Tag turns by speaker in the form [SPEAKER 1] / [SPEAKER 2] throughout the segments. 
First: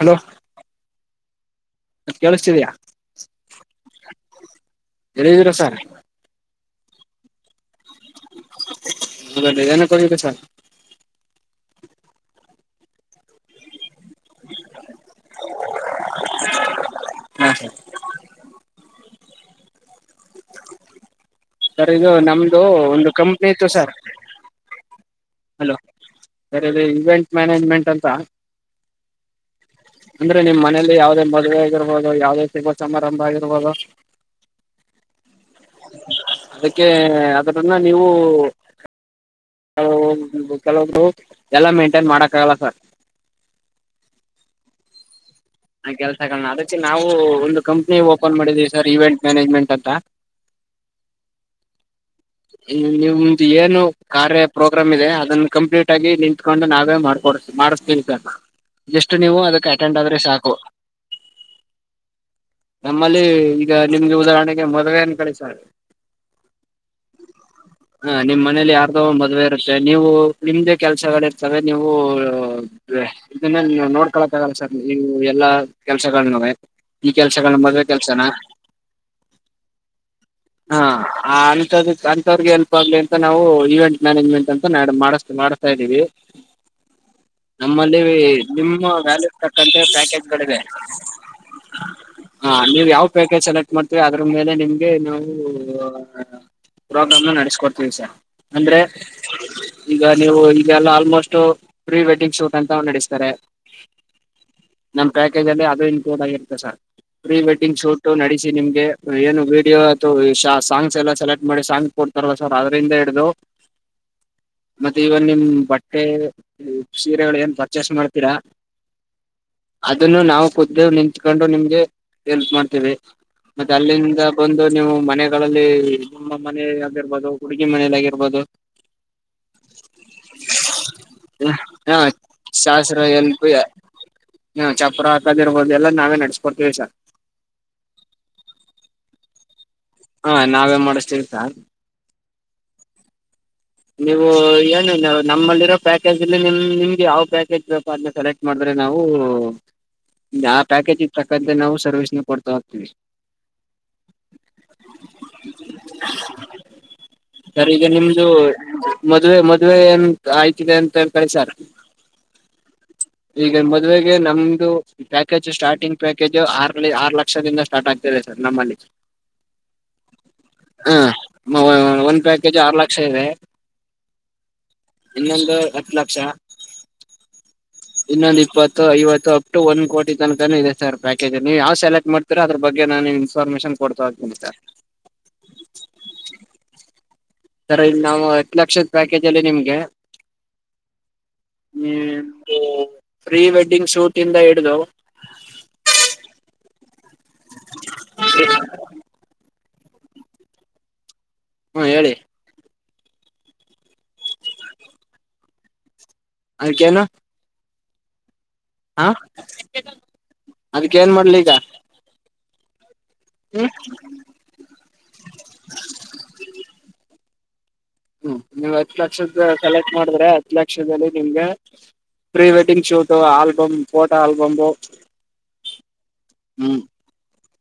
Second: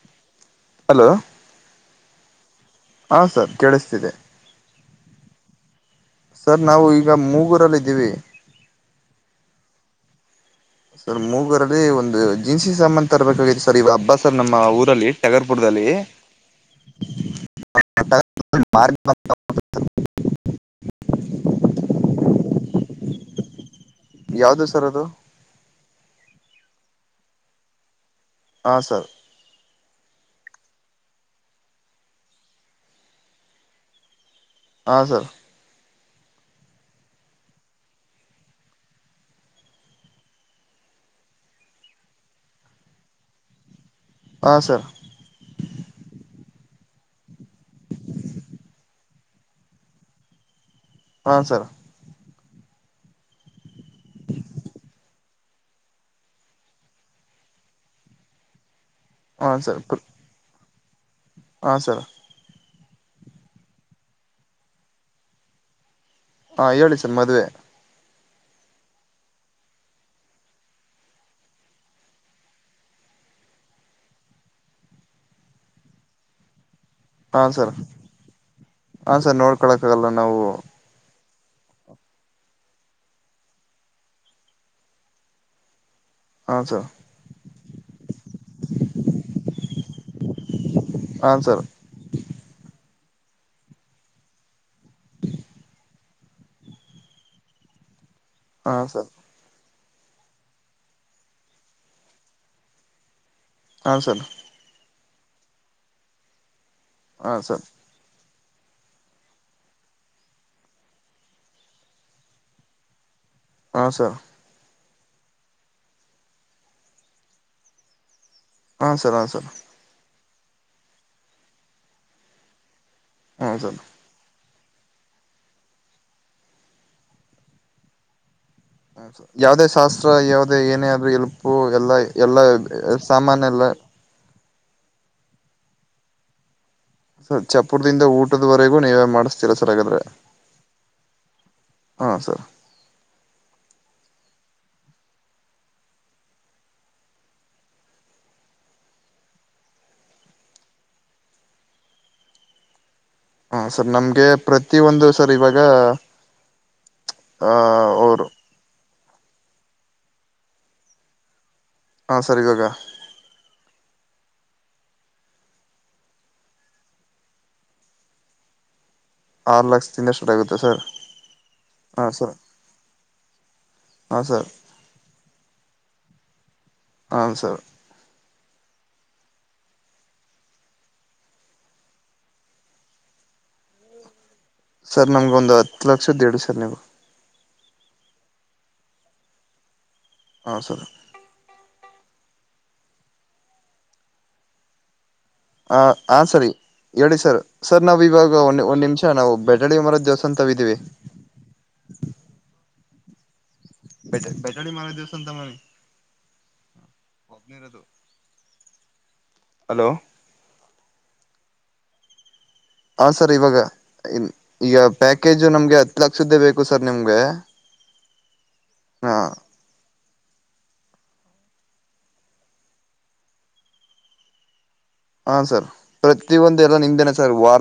[SPEAKER 1] Hello. ಕೇಳಸ್ತಿದೀಯಾ.
[SPEAKER 2] ಹಾ sir ಕೇಳಸ್ತಿದೆ.
[SPEAKER 1] ಎಲ್ಲದಿರ ಸರ್.
[SPEAKER 2] ಸರ್ ನಾವು ಈಗ ಮೂಗೂರಲ್ಲದ್ದೀವಿ.
[SPEAKER 1] [unintelligible] ಹೊಡಿರಿ ಸರ್.
[SPEAKER 2] ಸರ್ ಮೂಗರಲ್ಲಿ ಒಂದ ದಿನಸಿ ಸಾಮಾನ ತರಬೇಕಾಗಿತ್ತು ಸರ್ ಇವಾ ಹಬ್ಬ. ಹಬ್ಬ ಸರ್ ನಮ್ಮ ಊರಲ್ಲಿ ಟಗರ್ ಪುಟ್ಟ. ದಲ್ಲಿ.
[SPEAKER 1] ಹಾ ಸರ್.
[SPEAKER 2] [unintelligible]
[SPEAKER 1] ಸರ್ ಇದು ನಮ್ದೂ ಒಂದು ಕಂಪ್ನಿ ಇತ್ತು ಸರ್.
[SPEAKER 2] ಯಾವ್ದು ಸರ್ ಅದು?
[SPEAKER 1] ಹಲೋ ಸರ್ ಇಲ್ಲಿ ಇವೆಂಟ್ ಮ್ಯಾನೇಜ್ಮೆಂಟ್ ಅಂತ.
[SPEAKER 2] ಹಾ ಸರ್.
[SPEAKER 1] ಅಂದ್ರೆ ನಿಮ್ ಮನೇಲಿ ಯಾವ್ದೇ ಮದುವೆ ಆಗಿರ್ಬೋದು ಯಾವ್ದೇ ಶುಭ ಸಮಾರಂಭ ಆಗಿರ್ಬೋದು
[SPEAKER 2] ಹಾ ಸರ್.
[SPEAKER 1] [unintelligible] ಅದಕೇ ಅದರನ್ನ ನೀವು ಕೆಲವ್ [unintelligible] ಕೆಲವೊಬ್ರು ಎಲ್ಲ ಮೇಂಟೆನ್ ಮಾಡಕ್ಕಾಗಲ್ಲ ಸರ್.
[SPEAKER 2] ಹಾ ಸರ್.
[SPEAKER 1] ಆ ಕೆಲ್ಸಗಳ್ನ ಅದಕ್ಕೆ ನಾವೂ ಒಂದು ಕಂಪ್ನಿ ಓಪನ್ ಮಾಡಿದೀವಿ ಸರ್ ಇವೆಂಟ್ ಮ್ಯಾನೇಜ್ಮೆಂಟ್ ಅಂತ.
[SPEAKER 2] ಹಾಂ ಸರ್
[SPEAKER 1] ನಿಮ್ದ್ ಏನು ಕಾರ್ಯ ಪ್ರೋಗ್ರಾಮ್ ಇದೆ ಅದನ್ ಕಂಪ್ಲೀಟ್ ಆಗಿ ನಿಂತ್ಕಂಡು ನಾವೇ ಮಾಡ್ಕೊಡ್ಸ್ ಮಾಡಸ್ತೀವಿ ಸಾರ್. ಜಷ್ಟ್ ನೀವು ಅದಕ್ ಅಟೆಂಡ್ ಆದ್ರೆ ಸಾಕು.
[SPEAKER 2] ಹಾ ಸರ್.
[SPEAKER 1] ನಮ್ಮಲ್ಲಿ ಈಗ ನಿಮ್ಗೆ ಉದಾಹರಣೆಗೆ ಮದುವೆ ಅನ್ಕೊಳಿ ಸಾರ್
[SPEAKER 2] ಹಾ ಹೇಳಿ ಸರ್ ಮದ್ವೆ.
[SPEAKER 1] ಹಾ ನಿಮ್ ಮನೇಲಿ ಯಾರ್ದೋ ಮದ್ವೆ ಇರುತ್ತೆ, ನೀವು ನಿಮ್ದೇ ಕೆಲ್ಸಗಳ ಇರ್ತವೆ ನೀವೂ [unintelligible] ಇದನ್ನ ನೀವು ನೋಡ್ಕೊಳ್ಳಕ್ಕ ಆಗಲ್ಲ ಸರ್ ನೀವು ಎಲ್ಲಾ ಕೆಲ್ಸಗಳ್ನುವೆ.
[SPEAKER 2] ಹಾ ಸರ್ ಹಾ ಸರ್ ನೋಡ್ಕೊಳಕ್ ಆಗಲ್ಲ ನಾವು.
[SPEAKER 1] ಆ ನು [unintelligible] ಅಂಂತವ್ರಗೆ ಹೆಲ್ಪ್ ಆಗ್ಲಿ ಅಂತ ನಾವು ಈವೆಂಟ್ ಮ್ಯಾನೇಜ್ಮೆಂಟ್ ಅಂತ ಮ್ಯಾಡ್ ಮಾಡ್ ಮಾಡ್ಸ್ತಾ ಇದೀವಿ.
[SPEAKER 2] ಹಾಂ ಸರ್
[SPEAKER 1] ನಮ್ಮಲ್ಲಿ ನಿಮ್ಮ ವ್ಯಾಲ್ಯೂಸ್ ತಕ್ಕಂತೆ ಪ್ಯಾಕೇಜ್ ಗಳಿವೆ
[SPEAKER 2] ಹಾಂ ಸರ್
[SPEAKER 1] ಹ ನೀವ್ ಯಾವ್ ಪ್ಯಾಕೇಜ್ ಸೆಲೆಕ್ಟ್ ಮಾಡ್ತೀವಿ ಅದ್ರು ಮೇಲೆ ನಿಮ್ಗೆ ನಾವು ಆ ಪ್ರೋಗ್ರಾಮ್ ನ ನಡೆಸ್ಕೊಡ್ತೀವಿ ಸರ್. ಅಂದ್ರೆ
[SPEAKER 2] ಹಾಂ ಸರ್
[SPEAKER 1] ಈಗ ನೀವು ಈಗಲ್ಲ ಆಲ್ಮೋಸ್ಟ್ ಪ್ರೀ ವೆಡ್ಡಿಂಗ್ ಶೂಟ್ ಅಂತ ನಡೆಸ್ತಾರೆ.
[SPEAKER 2] ಹಾಂ ಸರ್
[SPEAKER 1] ನಮ್ಮ್ ಪ್ಯಾಕೇಜಲ್ಲಿ ಅದು ಇನ್ಕ್ಲುಡ್ ಆಗಿರುತ್ತೆ ಸರ್. ಪ್ರೀ
[SPEAKER 2] ಹಾಂ ಸರ್
[SPEAKER 1] ವೆಡ್ಡಿಂಗ್ ಶೂಟ್ ನಡಿಸ್ ನಿಮ್ಗೆ ಏನು ವಿಡಿಯೋ ಅಥವ್ ಶ್ ಸಾಂಗ್ಸ್ ಎಲ್ಲ ಸೆಲೆಕ್ ಮಾಡಿ ಸಾಂಗ್ ಕೊಡ್ತಾರಲ ಸರ್ ಅದರಿಂದ ಹಿಡಿದು
[SPEAKER 2] ಹಾ ಸರ್
[SPEAKER 1] ಮತ್ತೆ ಇವನ್ ನಿಮ್ ಬಟ್ಟೆ ಸೀರೆಗಳು ಏನ್ ಪರ್ಚೇಸ್ ಮಾಡ್ ತೀರ
[SPEAKER 2] ಹಾಂ ಸರ್ ಹಾಂ ಸರ್ ಹಾಂ ಸರ್
[SPEAKER 1] ಅದುನ್ನು ನಾವ್ ಕುದ್ದಾಗ್ ನಿಂತ್ಕೊಂಡು ನಿಮ್ಗೆ ಹೆಲ್ಪ್ ಮಾಡ್ತೇವಿ.
[SPEAKER 2] ಹಾಂ
[SPEAKER 1] ಮತ್ತೆ
[SPEAKER 2] ಸರ್
[SPEAKER 1] ಅಲ್ಲಿಂದ ಬಂದು ನೀವು ಮನೆಗಳಲ್ಲಿ ನಮ್ಮ ಮನೆ ಆಗಿರ್ಬೋದು ಹುಡುಗಿ ಮನೆಲ್ ಆಗಿರ್ಬೋದು
[SPEAKER 2] ಯಾವ್ದೇ ಶಾಸ್ತ್ರ ಯಾವ್ದೇ ಏನೇ ಆದ್ರೂ ಎಲ್ಪು
[SPEAKER 1] ಹ
[SPEAKER 2] ಎಲ್ಲಾ ಎಲ್ಲ
[SPEAKER 1] ಶಾಸ್ತ್ರ ಎಲ್ಪ
[SPEAKER 2] ಸಾಮಾನ್ಯ ಎಲ್ಲ
[SPEAKER 1] ಹ ಚಪ್ಪ್ರ ಹಾಕದಿರ್ಬೋದುಲ್ಲ ನಾವೇ ನಡ್ಸ್ಕೊಡ್ತೀವಿ ಸರ್
[SPEAKER 2] ಸ ಚಪುರ್ದಿಂದ ಊಟದ್ವರೆಗೂ ನೀವೇ ಮಾಡಿಸ್ತಿೀರ
[SPEAKER 1] ಹಾ ನಾವೇ ಮಾಡಷ್ಟ ಇರ್ತ
[SPEAKER 2] ಹಾ ಸರ್
[SPEAKER 1] ನೀವು ಏನು ನಮ್ಮಲ್ಲಿರೋ ಪ್ಯಾಕೇಜ್ ಇಲ್ಲಿ ನಿಮ್ಮ ನಿಮ್ಗೆ ಯಾವ್ ಪ್ಯಾಕೇಜ್ ಬಪನ್ನ ಸೆಲೆಕ್ಟ್ ಮಾಡಿದ್ರೆ ನಾವು ಆ ಪ್ಯಾಕೇಜ್ ಇರ್ತಕ್ಕಂತೆೆ ನಾವು ಸರ್ವಿಸ್ನ ಕೊಡ್ತಾ ಹೋಗ್ತೀವಿ
[SPEAKER 2] ಹಾ ಸರ್ ನಮ್ಗೆ ಪ್ರತಿ ಒಂದು ಸರ್ ಇವಾಗ ಆ
[SPEAKER 1] ಸರ್ ಈಗ ನಿಮ್ದು
[SPEAKER 2] ಅವರು
[SPEAKER 1] ಮದ್ವೆ ಮದ್ವೆ ಏನ್ ಆಯ್ತಿದೆ ಅಂತ ಕಳಸಾರ್
[SPEAKER 2] ಹಾ ಸರಿಗಾಗ
[SPEAKER 1] ಮದುವೆಗೆ ನಮ್ದು ಪ್ಯಾಕೇಜ್ ಸ್ಟಾರ್ಟಿಂಗ್ ಪ್ಯಾಕೇಜ್ ಆರಲ್ಲಿ ಆರು ಲಕ್ಷದಿಂದ ಸ್ಟಾರ್ಟ್ ಆಗ್ತದೆ ಸರ್ ನಮ್ಮಲ್ಲಿ
[SPEAKER 2] ಆರು ಲಕ್ಷದಿಂದ ಸಟ್ ಆಗುತ್ತೆ ಸರ್ ಹಾಂ
[SPEAKER 1] ಒಂದ್
[SPEAKER 2] ಸರ್
[SPEAKER 1] ಪ್ಯಾಕೇಜ್ ಆರು ಲಕ್ಷ ಇದೆ
[SPEAKER 2] ಹಾ ಸರ್
[SPEAKER 1] ಇನ್ನೊಂದು ಹತ್ತು ಲಕ್ಷ
[SPEAKER 2] ಹನ್ ಸರ್
[SPEAKER 1] ಇನ್ನೊಂದು ಇಪ್ಪತ್ತು ಐವತ್ತು ಅಪ್ ಟು ಒನ್ ಕೋಟಿ ತನಕನೂ ಇದೆ ಸರ್ ಪ್ಯಾಕೇಜ್ ನೀವುಾವ ಸೆಲೆಕ್ಟ್ ಮಾಡ್ತರ ಅದ್ರ ಬಗ್ ನಾನ ಇನ್ಫಾರ್ಮೇಶನ್ ಕೊಡ್ತಾ ಹೋಗತೀನಿ ಸರ್
[SPEAKER 2] ಸರ್ ನಮ್ಗ ಒಂದು ಹತ್ತು ಲಕ್ಷದೇಡು ಸರ್ ನೀವು
[SPEAKER 1] ಸರ ಇಲ್ಲಿ ನಾವು ಹತ್ತು ಲಕ್ಷದ ಪ್ಯಾಕೇಜ್ ಅಲ್ಲಿ ನಿಮ್ಗೆ
[SPEAKER 2] ಹೌ ಸರಿ
[SPEAKER 1] ಪ್ರೀ ವೆಡ್ಡಿಂಗ್ ಶೂಟ್ ಇಂದ ಹಿಡಿದು
[SPEAKER 2] ಹ ಹ ಸರಿ ಹೇಳಿ ಸರ್ ಸರ್ ನಾವ್ ಇವಾಗ ಒ ಒಂದು ನಿಮಿಷ ನಾವು ಬೆ ನೆರಳಿ ಮರ ದೇವಸ್ಥಾನ ತಾವ ಇದೀವಿ
[SPEAKER 1] ಹ್ಮ ಹೇಳಿ
[SPEAKER 2] ಬೆ ಬೆಟಲಿ ಮರದ ದಿವಸ ಮಾರಾಯ್
[SPEAKER 1] ಅದಕ್ಕೇನು ಹಾ
[SPEAKER 2] ಹಲೋ
[SPEAKER 1] ಅದಕ್ಕೆ ಏನ್ ಮಾಡ್ಲಿ ಈಗ
[SPEAKER 2] ಹಾಂ ಸರ್ ಇವಾಗ
[SPEAKER 1] ಹ್ಮ್
[SPEAKER 2] ಈಗ ಪ್ಯಾಕೇಜ್ ನಮಗೆ ಹತ್ತು ಲಕ್ಷದ್ದು ಬೇಕು ಸರ್ ನಿಮಗೆ
[SPEAKER 1] ಹ್ಮ್ ನೀವು ಹತ್ತು ಲಕ್ಷದು ಕಲೆಕ್ಟ್ ಮಾಡಿದ್ರೆ ಹತ್ತು ಲಕ್ಷದಲ್ಲಿ ನಿಮ್ಗೆ pre wedding shoot album photo album
[SPEAKER 2] ಹಾ ಸರ್ ಪ್ರತಿಯೊಂದು ಎಲ್ಲ ನಿಮ್ದೇನಾ ಸರ್ ವಾರ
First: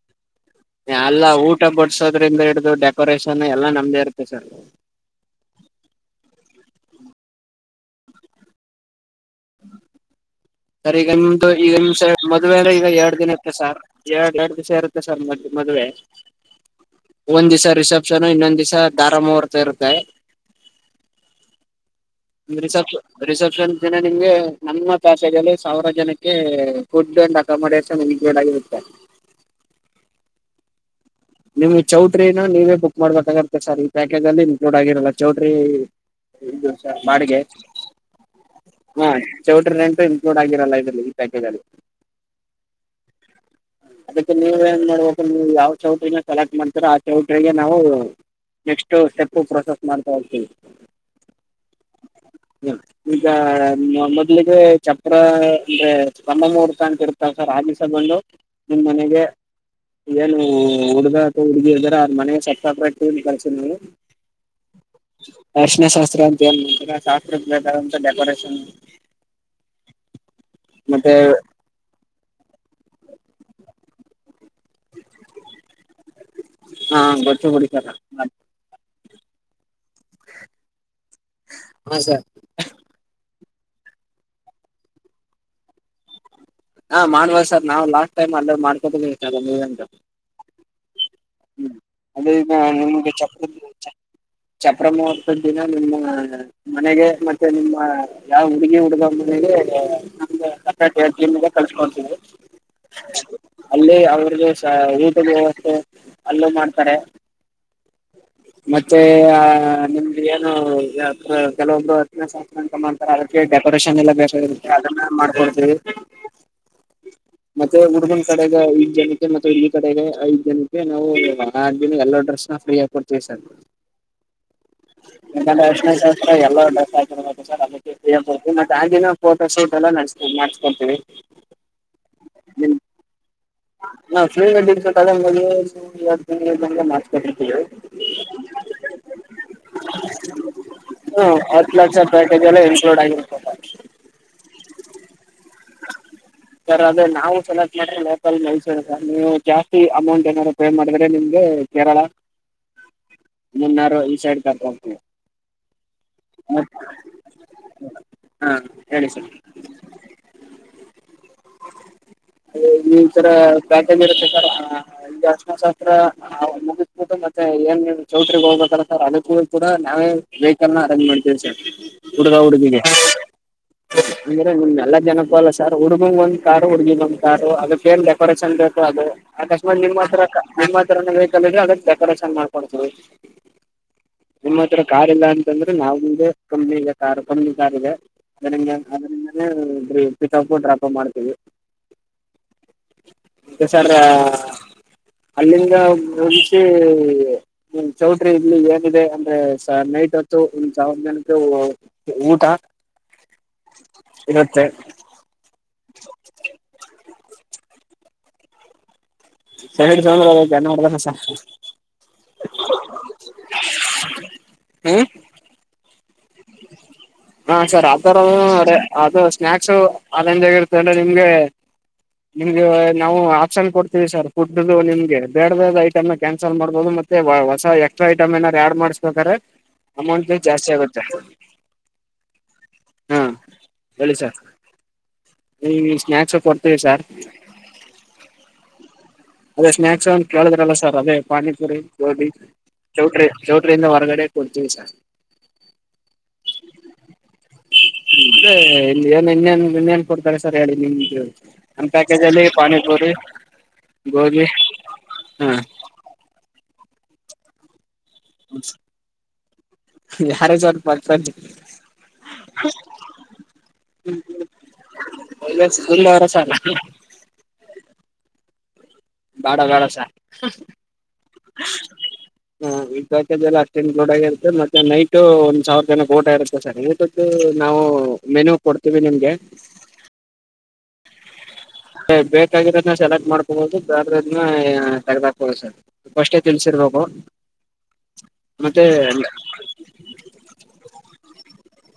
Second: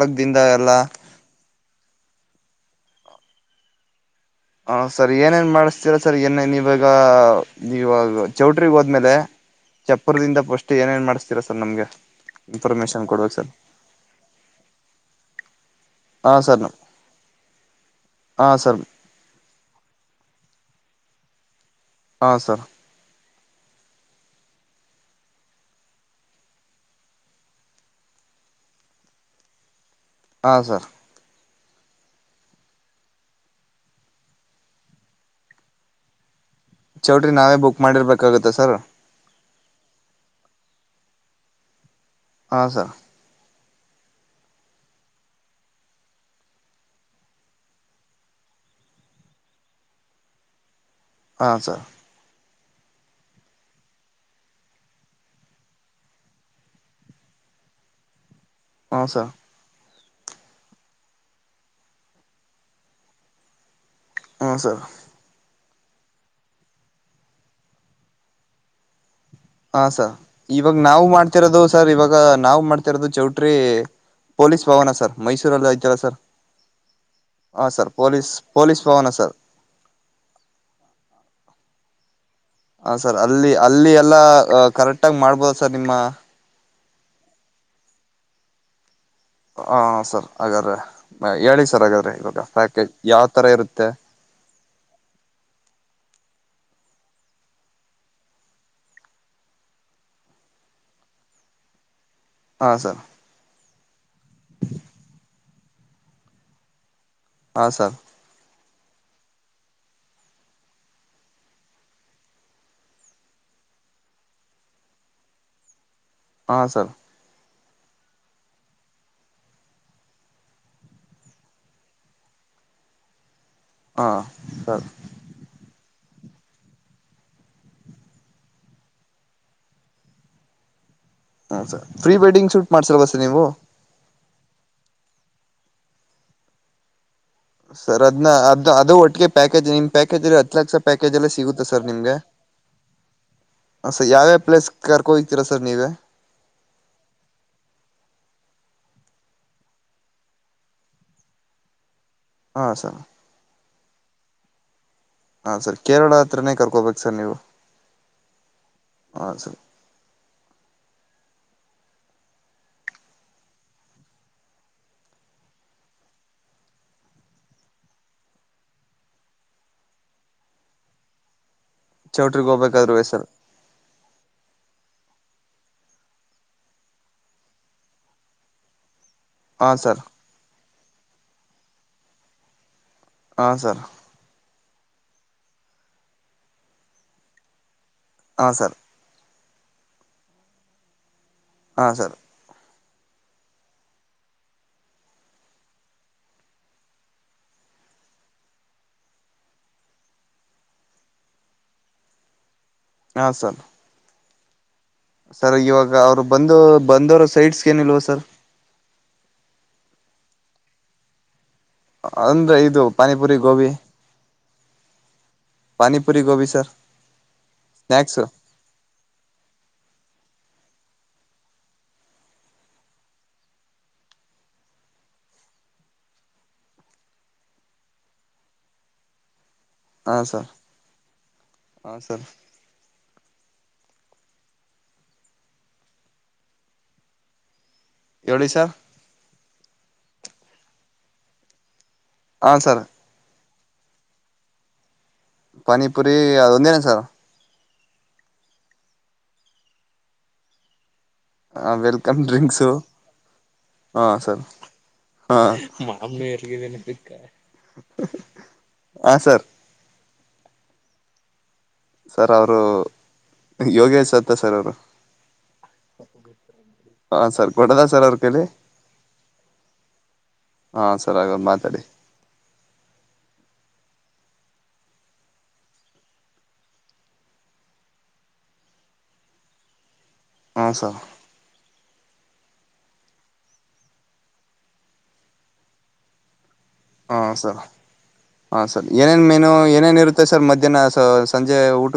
[SPEAKER 1] ಅಲ್ಲಾ ಊಟ ಬಡಸೋದ್ರಿಂದ ಹಿಡಿದು ಡೆಕ್ ಡೆಕೋರೇಷನ್ ಎಲ್ಲಾ ನಮ್ದೇ ಇರುತ್ತೆ ಸರ್
[SPEAKER 2] ಹ ಸರ್ ಏನೇನ್ ಮಾಡಿಸ್ತೀರಾ ಸರ್ ಏನ್ ನೀವ ಇವಾಗ ಇವಾಗ ಚೌಟ್ರಿ ಹೋದ್ಮೇಲೆ ಚಪ್ಪುರದಿಂದ ಫಸ್
[SPEAKER 1] ಸರ್ ಈಗ ನಿಮ್ದು ಈಗ ನಿಮ್ ಸೈಡ್ ಮದುವೆ ಅಂದ್ರೆ ಈಗ
[SPEAKER 2] ಇನ್ಫಾರ್ಮೇಶನ್
[SPEAKER 1] ಎರಡ್ ದಿನ
[SPEAKER 2] ಕೊಡ್ಬೇಕು ಸರ್
[SPEAKER 1] ಇರತ್ತೆ ಸಾರ್ ಎರ ಎರಡು ದಿವಸ ಇರುತ್ತೆ ಸರ್. ಮತ್ ಮದುವೆ
[SPEAKER 2] ಹಾಂ ಸರ್
[SPEAKER 1] ಒಂದು ದಿವ್ಸ ರಿಸೆಪ್ಶನ್
[SPEAKER 2] ಹಾಂ
[SPEAKER 1] ಇನ್ನೊಂದು ದಿವ್ಸ
[SPEAKER 2] ಸರ್
[SPEAKER 1] ದಾರ ಮೂಹುರ್ತ ಇರುತ್ತೆ.
[SPEAKER 2] ಹಾಂ
[SPEAKER 1] ಒಂದ್
[SPEAKER 2] ಸರ್
[SPEAKER 1] ರಿಸೆಪ್ಶ ರಿಸೆಪ್ಷನ್ ದಿನ ನಿಮ್ಗೆ ನಮ್ಮ ಪ್ಯಾಕೇಜಲ್ಲಿ ಸಾವಿರ ಜನಕ್ಕೆ ಫುಡ್ ಅಂಡ್ ಅಕಾಮಡೇಶನ್ ಇನ್ಕ್ಲೂಡ್ ಆಗಿರತ್ತೆ.
[SPEAKER 2] ಹಾ ಸರ್
[SPEAKER 1] ನಿಮ್ಗೆ ಚೌಟ್ರಿನು ನೀವೇ ಬುಕ್ ಮಾಡ್ಬೇಕಾಗಿತ್ತೆ ಸರ್ ಈ ಪ್ಯಾಕೇಜ್ ಅಲ್ಲಿ ಇನ್ಕ್ಲೂಡ್ ಆಗಿರಲ್ಲ ಚೌಟ್ರಿ ದಿವಷ
[SPEAKER 2] ಚೌಟ್ರಿ
[SPEAKER 1] ಬಾಡಿಗೆ
[SPEAKER 2] ನಾವೇ ಬುಕ್ ಮಾಡಿರ್ಬೇಕಾಗುತ್ತೆ ಸರ್
[SPEAKER 1] ಹಾ ಚೌಟ್ರಿ ರೆಂಟು ಇನ್ಕ್ಲೂಡ್ ಆಗಿರಲ್ಲ ಇದ್ರಲ್ಲಿ. ಪ್ಯಾಕೇಜಲ್ಲಿ
[SPEAKER 2] ಹಾ ಸರ್
[SPEAKER 1] ಅದಕ್ಕೆ ನೀವ್ ಏನ್ ಮಾಡ್ಬೇಕು ನೀವ್ ಯಾವ್ ಚೌಟ್ರೀನ ಸೆಲೆಕ್ಟ್ ಮಾಡ್ತೀರ ಆ ಚೌಟ್ರಿಗೆ ನಾವು ನೆಕ್ಸ್ಟ್ ಸ್ಟೆಪ್ ಪ್ರೊಸೆಸ್ ಮಾಡ್ತಾ ಹೋಗ್ತೀವಿ.
[SPEAKER 2] ಹಾ ಸರ್
[SPEAKER 1] ಹೇಳು ಈಗ ಮೊದ್ಲಿಗೆ ಚಪ್ರ ಅಂದ್ರೆ ಕಂಬ ಮುಹೂರ್ತ ಅಂತ ಇರುತ್ತಲ್ಲ ಸರ್ ಆ ದಿವ್ಸ ಬಂದು
[SPEAKER 2] ಹಾಂ
[SPEAKER 1] ನಿಮ್ಮನೆಗೆ
[SPEAKER 2] ಸರ್
[SPEAKER 1] ಏನು ಹುಡುಗ್ ಹುಡ್ಗ ಅಥ್ವಾ ಹುಡ್ಗಿ ಇದಾರೆ ಅವ್ರ್ ಮನೆ ಚಪ್ರ ಕಟ್ಲಿ ಕಳ್ಸಿವ್ನಿ
[SPEAKER 2] ಹೂಂ ಸರ್.
[SPEAKER 1] ಅರ್ಷ್ಣ ಶಾಸ್ತ್ರ ಅಂತ ಏನ್ ಹೇಳ್ತೀರ ಆ ಶಾಸ್ತ್ರುಕ್ ಬೇಕಾದಂತ ಡೆಕೋರೇಷನ್
[SPEAKER 2] ಹ ಸ ಇವಾಗ್ ನಾವು
[SPEAKER 1] ಮತ್ತೆ
[SPEAKER 2] ಮಾಡ್ತಿರೋದು ಸರ್ ಇವಾಗ ನಾವು ಮಾಡ್ತಿರೋದು ಚೌಟ್ರಿ ಪೊಲೀಸ್ ಭವನ ಸರ್ ಮೈಸೂರಲ್ಲಿ ಐತಲ್ಲ ಸರ್
[SPEAKER 1] ಹಾ ಗೊತ್ತು ಬಿಡಿ
[SPEAKER 2] ಹಾಂ ಸರ್ ಪೊಲೀಸ್
[SPEAKER 1] ಹಾ
[SPEAKER 2] ಪೊಲೀಸ್ ತೋಣ ಸರ್
[SPEAKER 1] ಹಾಂ ಸರ್.
[SPEAKER 2] ಹಾಂ ಸರ್ ಅಲ್ಲಿ ಅಲ್ಲಿ ಎಲ್ಲಾ ಕರೆಕ್ಟಾಗ್ ಮಾಡ್ಬೋದು ಸರ್ ನಿಮ್ಮ
[SPEAKER 1] ಹಾ ಮಾಡ್ಬಾರ ಸರ್ ನಾವು ಲಾಕ್ ಟೈಮ್ ಅಲ್ಲ ಮಾಡ್ಕೋತಿವಿ.
[SPEAKER 2] ಹಾಂ ಸರ್ ಆಗಾರೆ ಆ ಹೇಳಿ
[SPEAKER 1] ಹ್ಮ್
[SPEAKER 2] ಸರ್ ಹಾಗಾದ್ರೆ
[SPEAKER 1] ಅದೇ
[SPEAKER 2] ಇವಾಗ
[SPEAKER 1] ಈಗ
[SPEAKER 2] ಪ್ಯಾಕೇಜ್
[SPEAKER 1] ನಿಮ್ಗೆ
[SPEAKER 2] ಯಾವ್
[SPEAKER 1] ಚಪ್ರ
[SPEAKER 2] ತರ ಇರುತ್ತೆ?
[SPEAKER 1] ಚಪ್ರ ಮುಹೂರ್ತದ್ ದಿನ ನಿಮ್ಮ ಮನೆಗೆ ಮತ್ತೆ ನಿಮ್ಮ ಯಾವ ಹುಡುಗಿ ಹುಡುಗ ಮನೆಗೆ [unintelligible] ಕಳ್ಸ್ ಕೊಡ್ತೀವಿ.
[SPEAKER 2] ಹಾಂ ಸರ್
[SPEAKER 1] ಅಲ್ಲಿ ಅವ್ರ್ ಗೆ ಊಟದ ವ್ಯವಸ್ಥೆ ಅಲ್ಲೂ ಮಾಡ್ತಾರೆ
[SPEAKER 2] ಹ ಸರ್
[SPEAKER 1] ಮತ್ತೆ ಆ ನಿಮ್ದ ಏನು ಕೆಲವೊಂದು ಹತ್ತನೇ [unintelligible] ಅಂತ ಮಾಡ್ತಾರೆ ಅದಕ್ಕೆ ಡೆಕೋರೇಷನ್ ಎಲ್ಲ ಬೇಕಾಗಿರುತ್ತೆ ಅದನ್ನ ಮಾಡ್ಕೊಡ್ತಿವಿ.
[SPEAKER 2] ಹಾ ಸರ್
[SPEAKER 1] ಮತ್ತೆ ಹುಡ್ಗನ್ ಕಡೆಗೆ ಐದ್ ಜನಕ್ಕೆ ಮತ್ತೆ ಹುಡ್ಗಿ ಕಡೆಗೆ ಐದ್ ಜನಕ್ಕೆ ನಾವುನಿ ಆದ್ ಎಲ್ಲಾ ಡ್ರೆಸ್ನ ಫ್ರೀ ಆಗ್ ಕೊಡ್ ತೀವ್ ಸರ್
[SPEAKER 2] ಹಾಂ ಸರ್
[SPEAKER 1] [unintelligible] ಆರ್ಶಿಣ ಶಾಸ್ ಎಲ್ಲಡ ಸರ್ ಅದಕ್ಕೆಡ್ವಿ ಮತ್ತೆಗಿನ ಫೋಟೋ ಶೂಟ್ ಎಲ್ಲ ನಸ್ ಮಾಡಸ್ಕೊಂತೀವಿ
[SPEAKER 2] ಹ ಸರ್ ಪ್ರೀ ವೆಡ್ಡಿಂಗ್ ಶೂಟ್ ಮಾಡ್ಸಲ್ ಬಸರ್ ನೀವು
[SPEAKER 1] ನಾ್ ಶ್ರೀಗಡ್ಡಿ ಅದ ಮಾಡ್ವಿ
[SPEAKER 2] ಸರ್ ಅದ್ನ ಅದ ಅದು ಒಟ್ಟಿಗೆ ಪ್ಯಾಕೇಜ್ ನಿಮ್ಮ್ ಪ್ಯಾಕೇಜಲ್ಲಿ ಹತ್ತು ಲಕ್ಷ ಪ್ಯಾಕೇಜಲ್ಲೇ
[SPEAKER 1] ಹ್ಮ್
[SPEAKER 2] ಸಿಗುತ್ತೆ
[SPEAKER 1] ಹತ್ತು
[SPEAKER 2] ಸರ್
[SPEAKER 1] ಲಕ್ಷ
[SPEAKER 2] ನಿಮ್ಗೆ
[SPEAKER 1] ಪ್ಯಾಕೇಜ್ ಎಲ್ಲ ಇನ್ಕ್ಲೂಡ್ ಆಗಿರುತ್ತೆ
[SPEAKER 2] ಸರ್ ಯಾವ್ಯಾವ ಪ್ಲೇಸ್ ಕರ್ಕೋೋಗತೀರಾ ಸರ್ ನೀವೆ
[SPEAKER 1] ಸರ್ ಅದೇ ನಾವು ಸೆಲೆಕ್ಟ್ ಮಾಡಿದ್ರೆ ಮೈಸೂರು ನೀವು ಜಾಸ್ತಿ ಅಮೌಂಟ್ ಏನಾದಾರರು ಪೇ ಮಾಡಿದ್ರೆ ನಿಮ್ಗೆ ಕೇಳ.
[SPEAKER 2] ಹಾ ಸರ್.
[SPEAKER 1] ಮುನ್ನಾರು ಈ ಸೈಡ್ ಕಟ್ಕೊಂಡಿ.
[SPEAKER 2] ಹಾ ಸರ್ ಕೇರಳ ಹತ್ರನೇ ಕರ್ಕೋಬೇಕು ಸರ್ ನೀವು
[SPEAKER 1] ಹಾ ಹೇಳಿ
[SPEAKER 2] ಹಾ ಸರ್.
[SPEAKER 1] ಹೌ್ಮ. ಈರ ಪ್ಯಾಕೇಜ್ ಇರುತ್ತೆ ಸರ್ ಈ ಅಾಸ್ತ್ರ ಮುಗಿಸಬಿಟ್ಟು ಮತ್ತೆ ಏನ್ ಚೌಟ್ರಿಗೆ ಹೋಗ್ಬೇಕಾರ ಸರ್ ಅದಕ್ಕ ಕೂಡ ನಾವೇ ವೆಹಿಕಲ್ ನ ಅರೇಂಜ್ ಮಾಡ್ತೀವಿ ಸರ್. ಹುಡುಗ
[SPEAKER 2] ಚೌಟ್ರಿಗೆ
[SPEAKER 1] ಹುಡುಗಿಗೆ
[SPEAKER 2] ಹೋಗ್ಬೇಕಾದ್ರೂ ಸರ್
[SPEAKER 1] ಅಂದ್ರೆ ನಿಮ ಎಲ್ಲ ಜನ. ಹ ಅಲ್ಲ ಸರ್ ಹುಡುಗಂಗ ಒಂದ್ ಕಾರು ಹುಡುಗಿ ಒಂದ್ ಕಾರುಗ. ಏನ್ ಡೆಕೋರೇಷನ್ ಬೇಕು ಅದು.
[SPEAKER 2] ಹಾಂ
[SPEAKER 1] ಅಕಸ್ಮಾತ್
[SPEAKER 2] ಸರ್
[SPEAKER 1] ನಿಮ್ಮ್ ಹತ್ರ ನಿಮ್ಮತ್ರ. ಅದಕ್ೇಕಡ ಚ ಮಾಡಕೊಡ್ತೀವಿ.
[SPEAKER 2] ಹಾ ಸರ್.
[SPEAKER 1] ನಿಮ್ಮ ಹತ್ರ ಕಾರ್ ಇಲ್ಲ ಅಂತಂದ್ರೆ ನಾ ಕಂಪನಿ ಇದೆ ಕಾರ್ ಕಮ್ಮಿ ಕಾರ್ ಇದೆ.
[SPEAKER 2] ಹಾಂ ಸರ್
[SPEAKER 1] ಅದ್ರಿಂದ. ೀ ಪಿಿಕಪ್ ಡಾಪ್ ಮಾಡ್ತೀವಿ.
[SPEAKER 2] ಹಾ ಸರ್.
[SPEAKER 1] ಮ ಸರ್ ಅಲ್ಲಿಂದ ಮುಂಚಿ ಚೌಟ್ರಿ ಇಲ್ಲಿ ಏನಿದೆ ಅಂದ್ರೆ ಸ ನೈಟ್ ಹೊತ್ತು ಒಂದ್ ಸಾವರ ಜನಕ್ಕೆ ಊಟ.
[SPEAKER 2] ಹಾ ಸರ್.
[SPEAKER 1] ಇವತ್ತ.
[SPEAKER 2] ಸರ್ ಇವಾಗ ಅವರು ಬಂದು ಬಂದೋರ ಸೈಡ್ಸ್ಗೆ ಏನಿಲ್ವ ಸರ್.
[SPEAKER 1] ಸ ಹಿಡ್ ಸಂದ್ರಏ ಮಾಡ್ತಸ.
[SPEAKER 2] ಒಂದು ಇದು ಪಾನಿಪುರಿ ಗೋಬಿ.
[SPEAKER 1] ಹ್ಮ್.
[SPEAKER 2] ಉಪರಿ ಗೋವಿಿಸರ್.
[SPEAKER 1] ಹಾ ಸರ್ ಆ ತರ ನೋ ಅದು ಸ್ನಾಯಕ್ಸ್. ಅದಂಜಗರ್ತ ಅ್ರೆ ನಿಮ್ಗೆ ನಿಮ್ಗೆ ನಾವು ಆಪ್ಷನ್ ಕೊಡ್ತೀವಿ ಸರ್ ಫುಡ್ದು ನಿಮಗೆ ಬೇಡ್ ಬೇರೆ ಐಟಮ್ ಕ್ಯಾನ್ಸಲ್ ಮಾಡ್ಬೋದು ಮತ್ತೆ ಹೊಸ ಎಕ್ಸ್ಟ್ರಾ ಐಟಮ್ ಏನಾದಾರು ಆಡ್ ಮಾಡ್ಸ್ಬೇಕಾರೆ. ಅಮೌಂಟ್ ಜಾಸ್ತಿ ಆಗುತ್ತೆ.
[SPEAKER 2] ಹಾ ಸರ್.
[SPEAKER 1] ಹಾ ಹೇಳಿ ಸರ್ ಈ ಸ್ನಾಯಕ್ಸ್ ಕೊಡ್ತೀವಿ ಸಾರ್.
[SPEAKER 2] ಎವಳಿಸ ಸರ್.
[SPEAKER 1] ಅದೇ ಸ್ನಾಯಕ್ಸ್ ಅಂತ ಕೇಳಿದ್ರಲ್ಲ ಸರ್ ಅದೇ ಪಾನಿಪುರಿ. ಹಿ
[SPEAKER 2] ಹಾಂ ಸರ್
[SPEAKER 1] ಚೌಟ್ರಿ. ಚೌಟ್ರಿಂದ ಹೊರಗಡೆ ಕೊಡ್ತೀವಿ ಸರ್.
[SPEAKER 2] ಪಾನಿಪುರಿ ಅದ್ ಒಂದೇನ ಸರ್.
[SPEAKER 1] [unintelligible] ಇಲ್ಲಿ ಏನ್ ಇನ್ನೇನ್ ಇನ್ನೇನ್ ಕೊಡ್ತಾರೆ ಸರ್ ಹೇಳಿ ನಿಮ್ ನಮ್ ಪ್ಯಾಕೇಜಲ್ಲಿ ಪಾನೀಪೂರಿ
[SPEAKER 2] ಹಾ ಸರ್ ಹಾ ಮಾಮ್ ಎರ್ಗಿದೀನೆ [inaudible]
[SPEAKER 1] ಯಾರು ಸರ್ ಪರ್ಫೆಕ್ಟ್
[SPEAKER 2] ಸರ್ ಅವರು ಯೋಗೇಶ್ ಅಂತ ಸರ್ ಅವ್ರು
[SPEAKER 1] ಸ್ಕೂಲ್ ಅವರ ಸರ್
[SPEAKER 2] ಹ ಸರ್ ಕೊಡದ ಸರ್ ಅವ್ರ್ ಕೈಲಿ.
[SPEAKER 1] ಬ್ಯಾಡ ಬ್ಯಾಡ ಸರ್ ಹ್
[SPEAKER 2] ಹಾಂ ಸರ್ ಹಾಗಾದ್ರೆ ಮಾತಾಡಿ
[SPEAKER 1] ಮ್ ಹಾ ಈ ಪ್ಯಾಕೇಜ್ ಎಲ್ಲ ಅಷ್ಟು ಇನ್ಕ್ಲೂಡ್ ಆಗಿರುತ್ತೆ ಮತ್ತೆ ನೈಟ ಒಂದ್ ಸಾವಿರ ಜನಕ್ಕೆ ಊಟ ಇರುತ್ತೆ ಸರ್ ಊಟದು ನಾವು ಮೆನ್ಯೂ ಕೊಡ್ತೀವಿ ನಿಮ್ಗೆ.
[SPEAKER 2] ಹಾ ಸ
[SPEAKER 1] ಬೇಕಾಗಿರೋದನ್ನ ಸೆಲೆಕ್ಟ್ ಮಾಡ್ಕೋಬೋದು ಬ್ಯಾಡದೇ ಇರೋದ್ನ ತಗೆದಾಕ್ಬೋದು ಸರ್ ಫರ್ಸ್ಟೇ
[SPEAKER 2] ಹಾ ಸರ್ ಹಾ ಸರ್
[SPEAKER 1] ಮತ್ತೆ
[SPEAKER 2] ಏನೇನ್ ಮೇನು ಏನೇನ್ ಇರುತ್ತೆ ಸರ್ ಮಧ್ಯಾಹ್ನ ಸೊ ಸ್ ಸಂಜೆ ಊ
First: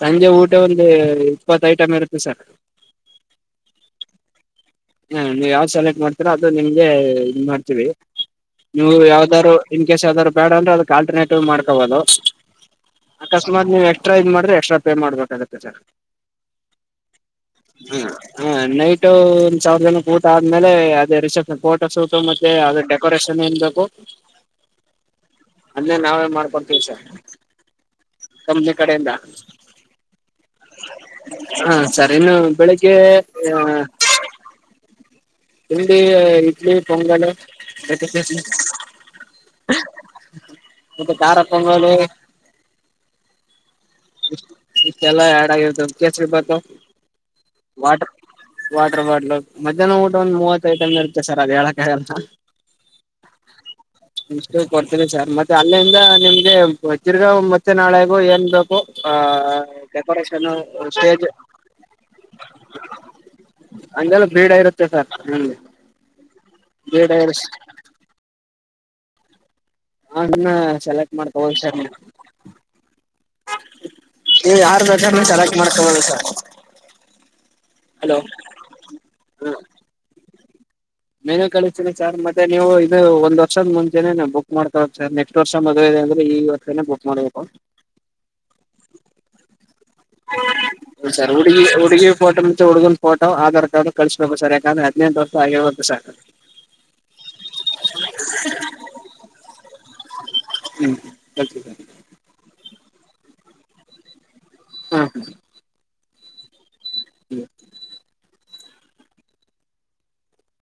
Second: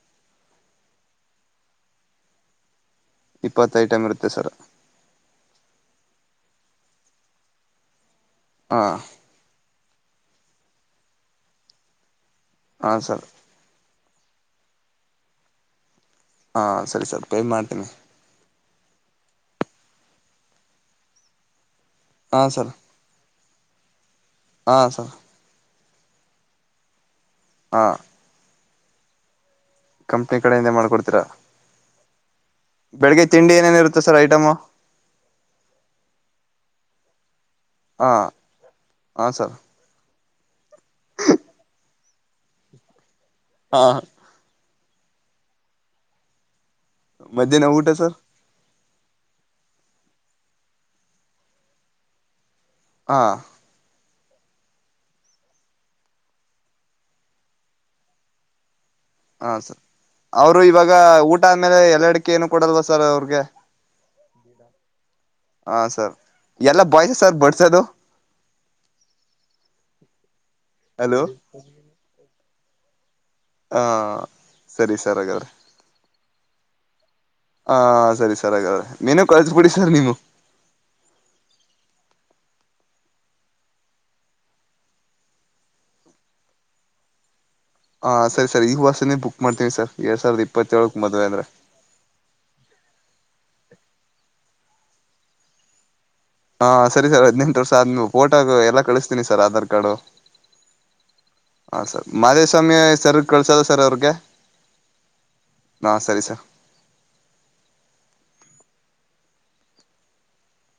[SPEAKER 1] ಸಂಜೆ ಊಟ ಒಂದೇ ಇಪ್ಪತ್ ಐಟಮ್ ಇರುತ್ತೆ ಸರ್.
[SPEAKER 2] ಇಪ್ಪತ್ ಐಟಮ್ ಇರುತ್ತೆ ಸರ್
[SPEAKER 1] ಹಾ ನೀವ ಯಾವ್ ಸೆಲೆಕ್ಟ್ ಮಾಡ್ತೀರಾ ಅದು ನಿಮ್ಗೆ ಇದ್ ಮಾಡ್ತೀವಿ. ನೀವು
[SPEAKER 2] ಹಾಂ
[SPEAKER 1] ಯಾವ್ದಾರೂ ಇನ್ಕೇಸ್ ಯಾವ್ದಾರ ಬ್ಯಾಡ ಅಂದ್ರು ಅದುಕ್ ಆಲ್ಟರ್ನೇಟಿವ್ ಮಾಡ್ಕೋಬೋದು.
[SPEAKER 2] ಹಾಂ ಸರ್
[SPEAKER 1] ಅಕಸ್ಮಾತ್ ನೀವೆ ಕ್ಟ್ರಾ ಇದ್ ಮಾಡಿದ್ರೆ ಎಕ್ಸ್ಟ್ರಾ ಪೇ ಮಾಡ್ಬೇಕಾಗುತ್ತೆ ಸರ್.
[SPEAKER 2] ಹಾಂ ಸರಿ ಸರ್ ಪೇ ಮಾಡ್ತೀನಿ
[SPEAKER 1] ಹ ಹಾ ನೈಟು ಒನ್ ಸಾವಿರ ಜನಕ್ ಊಟ ಆದ್ಮೇಲೆ ಅದೇ ರಿಸೆಪ್ಷನ್ ಫೋ ಫೋಟೋ ಶೂಟು ಮತ್ತೆ ಅದು ಡೆಕೋರೇಶ್ ಟಂ ಏನ್ ಬೇಕು?
[SPEAKER 2] ಹಾ ಸರ್.
[SPEAKER 1] ಅಲ್ಲೇ ನಾವೇ ಮಾಡ್ಕೊಂತೀವಿ ಸರ್.
[SPEAKER 2] ಹಾ.
[SPEAKER 1] ಕಂಪನಿ ಕಡೆಯಿಂದ.
[SPEAKER 2] ಕಂಪನಿ ಕಡೆಯಿಂದಾನೆ ಮಾಡ್ಕೊಡ್ತೀರಾ
[SPEAKER 1] ಹ ಸರ್ ಇನ್ನು
[SPEAKER 2] ಬೆಳಿಗ್ಗೆ ತಿಂಡಿ ಏನೇನ ಇರುತ್ತೆ ಸರ್ ಐಟಮು.
[SPEAKER 1] ತಿಂಡಿ ಇಡ್ಲಿ ಪೊಂಗಲು.
[SPEAKER 2] ಹಾ
[SPEAKER 1] ಮತ್ತೆ
[SPEAKER 2] ಹಾ ಸರ್.
[SPEAKER 1] ಮತ್ತೆ ಕಾರ ಪೊಂಗಲು.
[SPEAKER 2] ಹಾ.
[SPEAKER 1] ಇದ್ ಕೆಲ್ಲ ಆಡ್ ಆಗಿರುತ್ತೆ ಅದ್ ಕೇಸರಿ ಬಾತು
[SPEAKER 2] ಮಧ್ಯಾಹ್ನ ಊಟ
[SPEAKER 1] ವಾಟರ್
[SPEAKER 2] ಸರ್?
[SPEAKER 1] ವಾಟರ್ ಬಾಟ್ಲ್ ಮಧ್ಯಾನ ಊಟ ಒಂದ್ ಮೂವತ್ತು ಐಟಮ್ ಇರುತ್ತೆ ಸರ್ ಅದ್ ಹೇಳಕಾಗಲ್ಲ.
[SPEAKER 2] ಹಾ
[SPEAKER 1] ಇಷ್ಟು ಕೊಡ್ತೀನಿ ಸರ್ ಮತ್ತೆ ಅಲ್ಲಿಂದ ನಿಮ್ಗೆ ವಜ್ರಿಗ ಮತ್ತೆ ನಾಳೆಗು ಎನ್ ಬೇ ಕು ಆ
[SPEAKER 2] ಹಾಂ ಸರ್
[SPEAKER 1] ಡೆಕೋರೇಷನ್
[SPEAKER 2] ಅವರು ಇವಾಗ
[SPEAKER 1] ಸ್ಟೇಜ್
[SPEAKER 2] ಊಟ ಆದಮೇಲೆ ಎಲ್ಲ ಅಡಿಕೆ ಏನು ಕೊಡಲ್ವಾ ಸರ್ ಅವ್ರಿಗೆ
[SPEAKER 1] ಹಂಗೆಲ್ಲ ಬೀಡ ಇರುತ್ತೆ ಸರ್ ಹ್ಮ್.
[SPEAKER 2] ಹಾಂ ಸರ್ ಎಲ್ಲ
[SPEAKER 1] ಬೀಡ
[SPEAKER 2] ಬಾಯ್ಸೆ ಸರ್ ಬಡ್ಸದು?
[SPEAKER 1] ಅದ್ನ ಸೆಲೆಕ್ಟ್
[SPEAKER 2] ಹಲೋ
[SPEAKER 1] ಮಾಡ್ಕೊಬೋದ್ ಸರ್ ನೀವ್.
[SPEAKER 2] ಹಾಂ
[SPEAKER 1] ನೀವ್ ಯಾರ್ನ್
[SPEAKER 2] ಸರಿ ಸರ್
[SPEAKER 1] ಬೇಕಾರ್ನು ಸೆಲೆಕ್ಟ್ ಮಾಡ್ಕೊಬೋದು ಸರ್.
[SPEAKER 2] ಹ
[SPEAKER 1] ಹಲೋ
[SPEAKER 2] ಸರಿ ಸರ್ ಹಾಗದ್ರೆ ಮೆನು ಕಳ್ಸ್
[SPEAKER 1] ಹ
[SPEAKER 2] ಬಿಡಿ ಸರ್ ನೀವು.
[SPEAKER 1] ಮೆನು ಕಳಿಸ್ತೀನಿ ಸರ್ ಮತ್ತೆ ನೀವು ಇದು ಒಂದ್ ವರ್ಷದ ಮುಂಚೆನೆನೆ ಬುಕ್ ಮಾಡ್ತಳದ್ ಸರ್ ನೆಕ್ಸ್ಟ್ ವರ್ಷ ಮದ್ವೆ ಇದೆ ಅಂದ್ರೆ ಈ ವರ್ಷನೇ ಬುಕ್ ಮಾಡ್ಬೇಕು.
[SPEAKER 2] ಹಾ ಸರಿ ಸರ್ ಈ ವರ್ಷನೇ ಬುಕ್ ಮಾಡ್ತೀವಿ ಸರ್. ಎರಡ್ ಸಾವಿರದ ಇಪ್ಪತ್ತೇಳಕ್
[SPEAKER 1] ಹು
[SPEAKER 2] ಮದುವೆ
[SPEAKER 1] ಸರ್
[SPEAKER 2] ಅಂದ್ರೆ
[SPEAKER 1] ಹುಡುಗಿ ಹುಡುಗಿ ಫೋಟೋ ಮತ್ತೆ ಹುಡುಗನ್ ಫೋಟೋ ಆಧಾರ್ ಕಾರ್ಡ್ ಕಳಿಸ್ಬೇಕು ಸರ್ ಯಾಕಂದ್ರೆ ಹದ್ನೆಂಟ್ ವರ್ಷ ಆಗಿರ್ಬೇಕು ಸರ್.
[SPEAKER 2] ಹಾ ಸರಿ ಸರ್ ಹದ್ನೆಂಟು ವರ್ಷ ಆದ್ ವು ಫೋಟೋ ಎಲ್ಲ ಕಳಿಸ್ತೀನಿ ಸರ್ ಆಧಾರ್ ಕಾರ್ಡು
[SPEAKER 1] ಹ್ಮ್ ಕಳ್ಸಿ
[SPEAKER 2] ಹ ಸರ್ ಮಾದೇಶ್ ಸ್ವಾಮಿ ಸರ್ಗ್ ಕಳ್ಸೋದ ಸರ್ ಅವ್ರ್ಗೆ?
[SPEAKER 1] ಹ ಹ್ಮ್
[SPEAKER 2] ಆ ಸರಿ ಸರ್.
[SPEAKER 1] ಹ್ಮ